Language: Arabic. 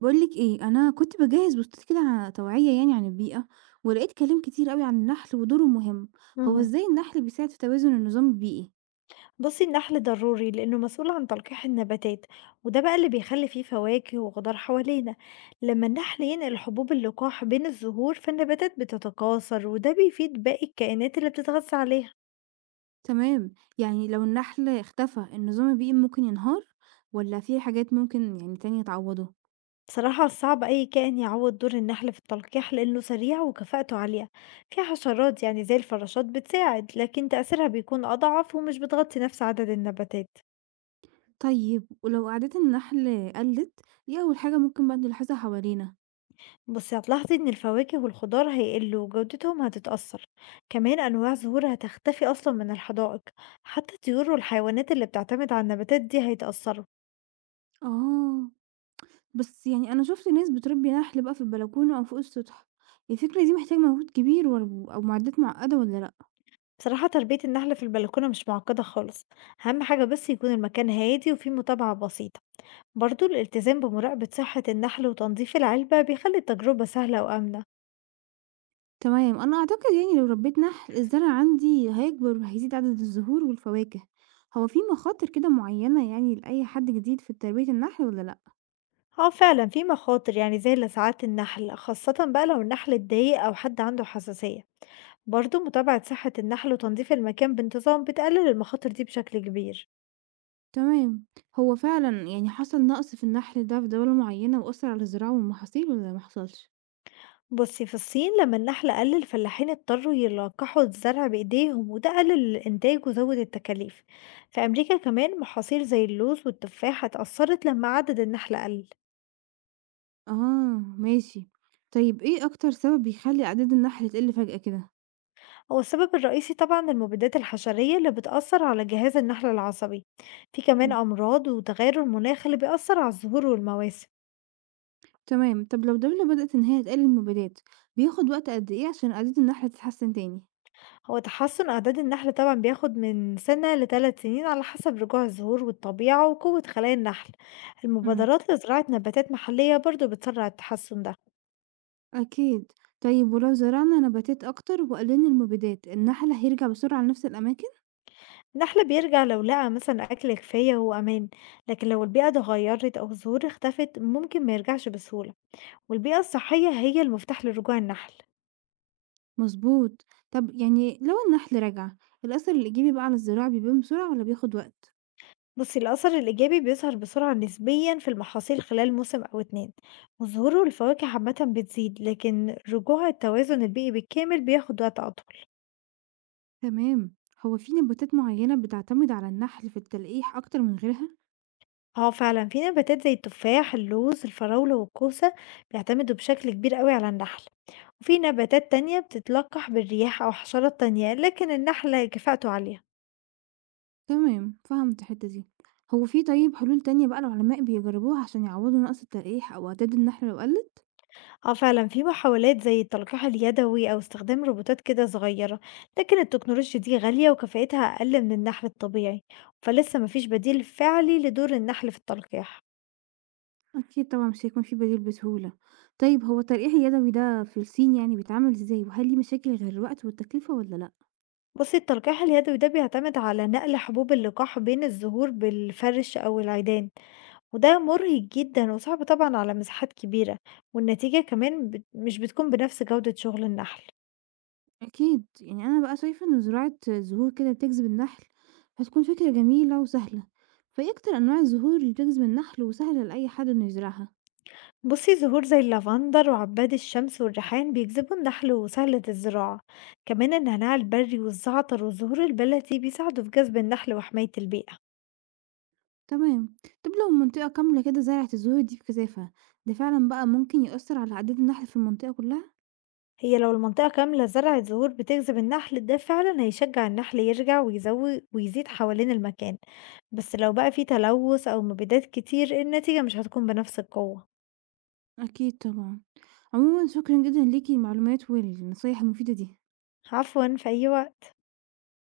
باقول لِك إيه، أنا كنت باجهّز بوستات كده ع توعية يعني عن البيئة، ولقيت كلام كتير أوي عن النحل ودوره المهم. هو اهم. إزاي النحل بيساعد في توازن النظام البيئي؟ بُصّي النحل ضروري لإنه مسؤول عن تلقيح النباتات، وده بقى اللي بيخلّي فيه فواكه وخضار حوالينا، لمّا النحل ينقل حبوب اللقاح بين الزهور فالنباتات بتتكاثر وده بيفيد باقي الكائنات اللي بتتغذى عليها. تمام، يعني لو النحل اختفى النظام البيئي ممكن ينهار، والّا في حاجات ممكن يعني تانية تعوّضه؟ بصراحة صعب أي كائن يعوّض دور النحل في التلقيح لإنه سريع وكفاءته عالية، في حشرات يعني زي الفراشات بتساعد لكن تأثيرها بيكون أضعف ومش بتغطي نفس عدد النباتات. طيب ولو أعداد النحل قلّت، إيه أول حاجة ممكن بقى نلاحظها حوالينا؟ بس هتلاحظي ان الفواكه والخضار هيقلوا وجودتهم هتتأثر، كمان انواع زهور هتختفي اصلا من الحدائق، حتى الطيور والحيوانات اللي بتعتمد على النباتات دي هيتأثروا. آه، بس يعني أنا شُفت ناس بتربي نحل بقى في البلكونة أو فوق السطح، الفكرة دي محتاجة مجهود كبير أو معدات معقدة والّا لأ؟ بصراحة تربية النحل في البلكونة مش معقدة خالص، اهم حاجة بس يكون المكان هادي وفيه متابعة بسيطة، برضو الالتزام بمراقبة صحة النحل وتنظيف العلبة بيخلي التجربة سهلة وآمنة. تمام، أنا أعتقد يعني لو ربيت نحل الزرع عندي هيكبر وهيزيد عدد الزهور والفواكه، هو في مخاطر كده معينة يعني لأي حد جديد في تربية النحل ولا لأ؟ آه فعلًا في مخاطر، يعني زي لسعات النحل، خاصةً بقى لو النحل اتضايق أو حد عنده حساسية. برضه متابعة صحة النحل وتنظيف المكان بانتظام بتقلل المخاطر دي بشكل كبير. تمام، هو فعلًا يعني حصل نقص في النحل ده في دولة معينة وأثر على الزراعة والمحاصيل ولا محصلش؟ بُصي، في الصين لما النحل قل الفلاحين اضطروا يلقحوا الزرع بإيديهم وده قلل الإنتاج وزود التكاليف. في أمريكا كمان محاصيل زي اللوز والتفاح اتأثرت لما عدد النحل قل. آه ماشي، طيب إيه أكتر سبب بيخلي أعداد النحل تقل فجأة كده؟ هو السبب الرئيسي طبعا المبيدات الحشرية اللي بتأثر على جهاز النحل العصبي، في كمان امم، أمراض وتغير المناخ اللي بيأثر على الزهور والمواسم. تمام، طب لو دولة بدأت إن هي تقلل المبيدات بياخد وقت قد إيه عشان أعداد النحل تتحسن تاني؟ هو تحسن أعداد النحل طبعا بياخد من سنة لثلاث سنين على حسب رجوع الزهور والطبيعة وقوة خلايا النحل، امم. المبادرات لزراعة نباتات محلية برضو بتسرع التحسن ده. أكيد. طيب ولو زرعنا نباتات أكتر وقللنا المبيدات، النحل هيرجع بسرعة لنفس الأماكن؟ النحل بيرجع لو لقى مثلا أكل كفاية وأمان، لكن لو البيئة اتغيرت أو الزهور اختفت ممكن ما يرجعش بسهولة، والبيئة الصحية هي المفتاح لرجوع النحل. مظبوط. طب يعني لو النحل رجع، الأثر الإيجابي بقى على الزراعة بيبان بسرعة ولا بياخد وقت؟ بصي الأثر الإيجابي بيظهر بسرعة نسبيا في المحاصيل خلال موسم أو 2، وظهوره الفواكه عامة بتزيد لكن رجوع التوازن البيئي بالكامل بياخد وقت أطول. تمام. هو في نباتات معينة بتعتمد على النحل في التلقيح أكتر من غيرها؟ اه فعلا في نباتات زي التفاح اللوز الفراولة والكوسة بيعتمدوا بشكل كبير قوي على النحل، وفي نباتات تانية بتتلقح بالرياح أو حشرات تانية لكن النحل كفاءته عالية. تمام، فهمت الحتة دي. هو في طيب حلول تانية بقى العلماء بيجربوها عشان يعوضوا نقص التلقيح أو أعداد النحل لو قلت؟ آه فعلًا في محاولات زي التلقيح اليدوي أو استخدام روبوتات كده صغيرة، لكن التكنولوجيا دي غالية وكفاءتها أقل من النحل الطبيعي، فلسه ما فيش بديل فعلي لدور النحل في التلقيح. أكيد طبعًا مش هيكون في بديل بسهولة. طيب هو التلقيح اليدوي ده في الصين يعني بيتعمل إزاي؟ وهل ليه مشاكل غير الوقت والتكلفة والّا لأ؟ بُصي التلقيح اليدوي ده بيعتمد على نقل حبوب اللقاح بين الزهور بالفرش أو العيدان، وده مرهق جدًا وصعب طبعًا على مساحات كبيرة، والنتيجة كمان مش بتكون بنفس جودة شغل النحل. أكيد. يعني أنا بقى شايفة إن زراعة زهور كده بتجذب النحل، هتكون فكرة جميلة وسهلة. فإيه أكتر أنواع الزهور اللي بتجذب النحل وسهلة لأي حد إنه يزرعها؟ بُصي زهور زي اللافندر وعباد الشمس والريحان بيجذبوا النحل وسهلة الزراعة، كمان النعناع البري والزعتر والزهور البلدي بيساعدوا في جذب النحل وحماية البيئة. تمام. طب لو منطقة كاملة كده زرعت الزهور دي بكثافة، ده فعلًا بقى ممكن يأثر على عداد النحل في المنطقة كلها؟ هي لو المنطقة كاملة زرعت زهور بتجذب النحل ده فعلا هيشجع النحل يرجع ويزوي ويزيد حوالين المكان، بس لو بقى في تلوث أو مبيدات كتير النتيجة مش هتكون بنفس القوة. أكيد طبعًا. عمومًا شكرًا جدًا ليكِ المعلومات والنصايح المفيدة دي. عفوا في أي وقت.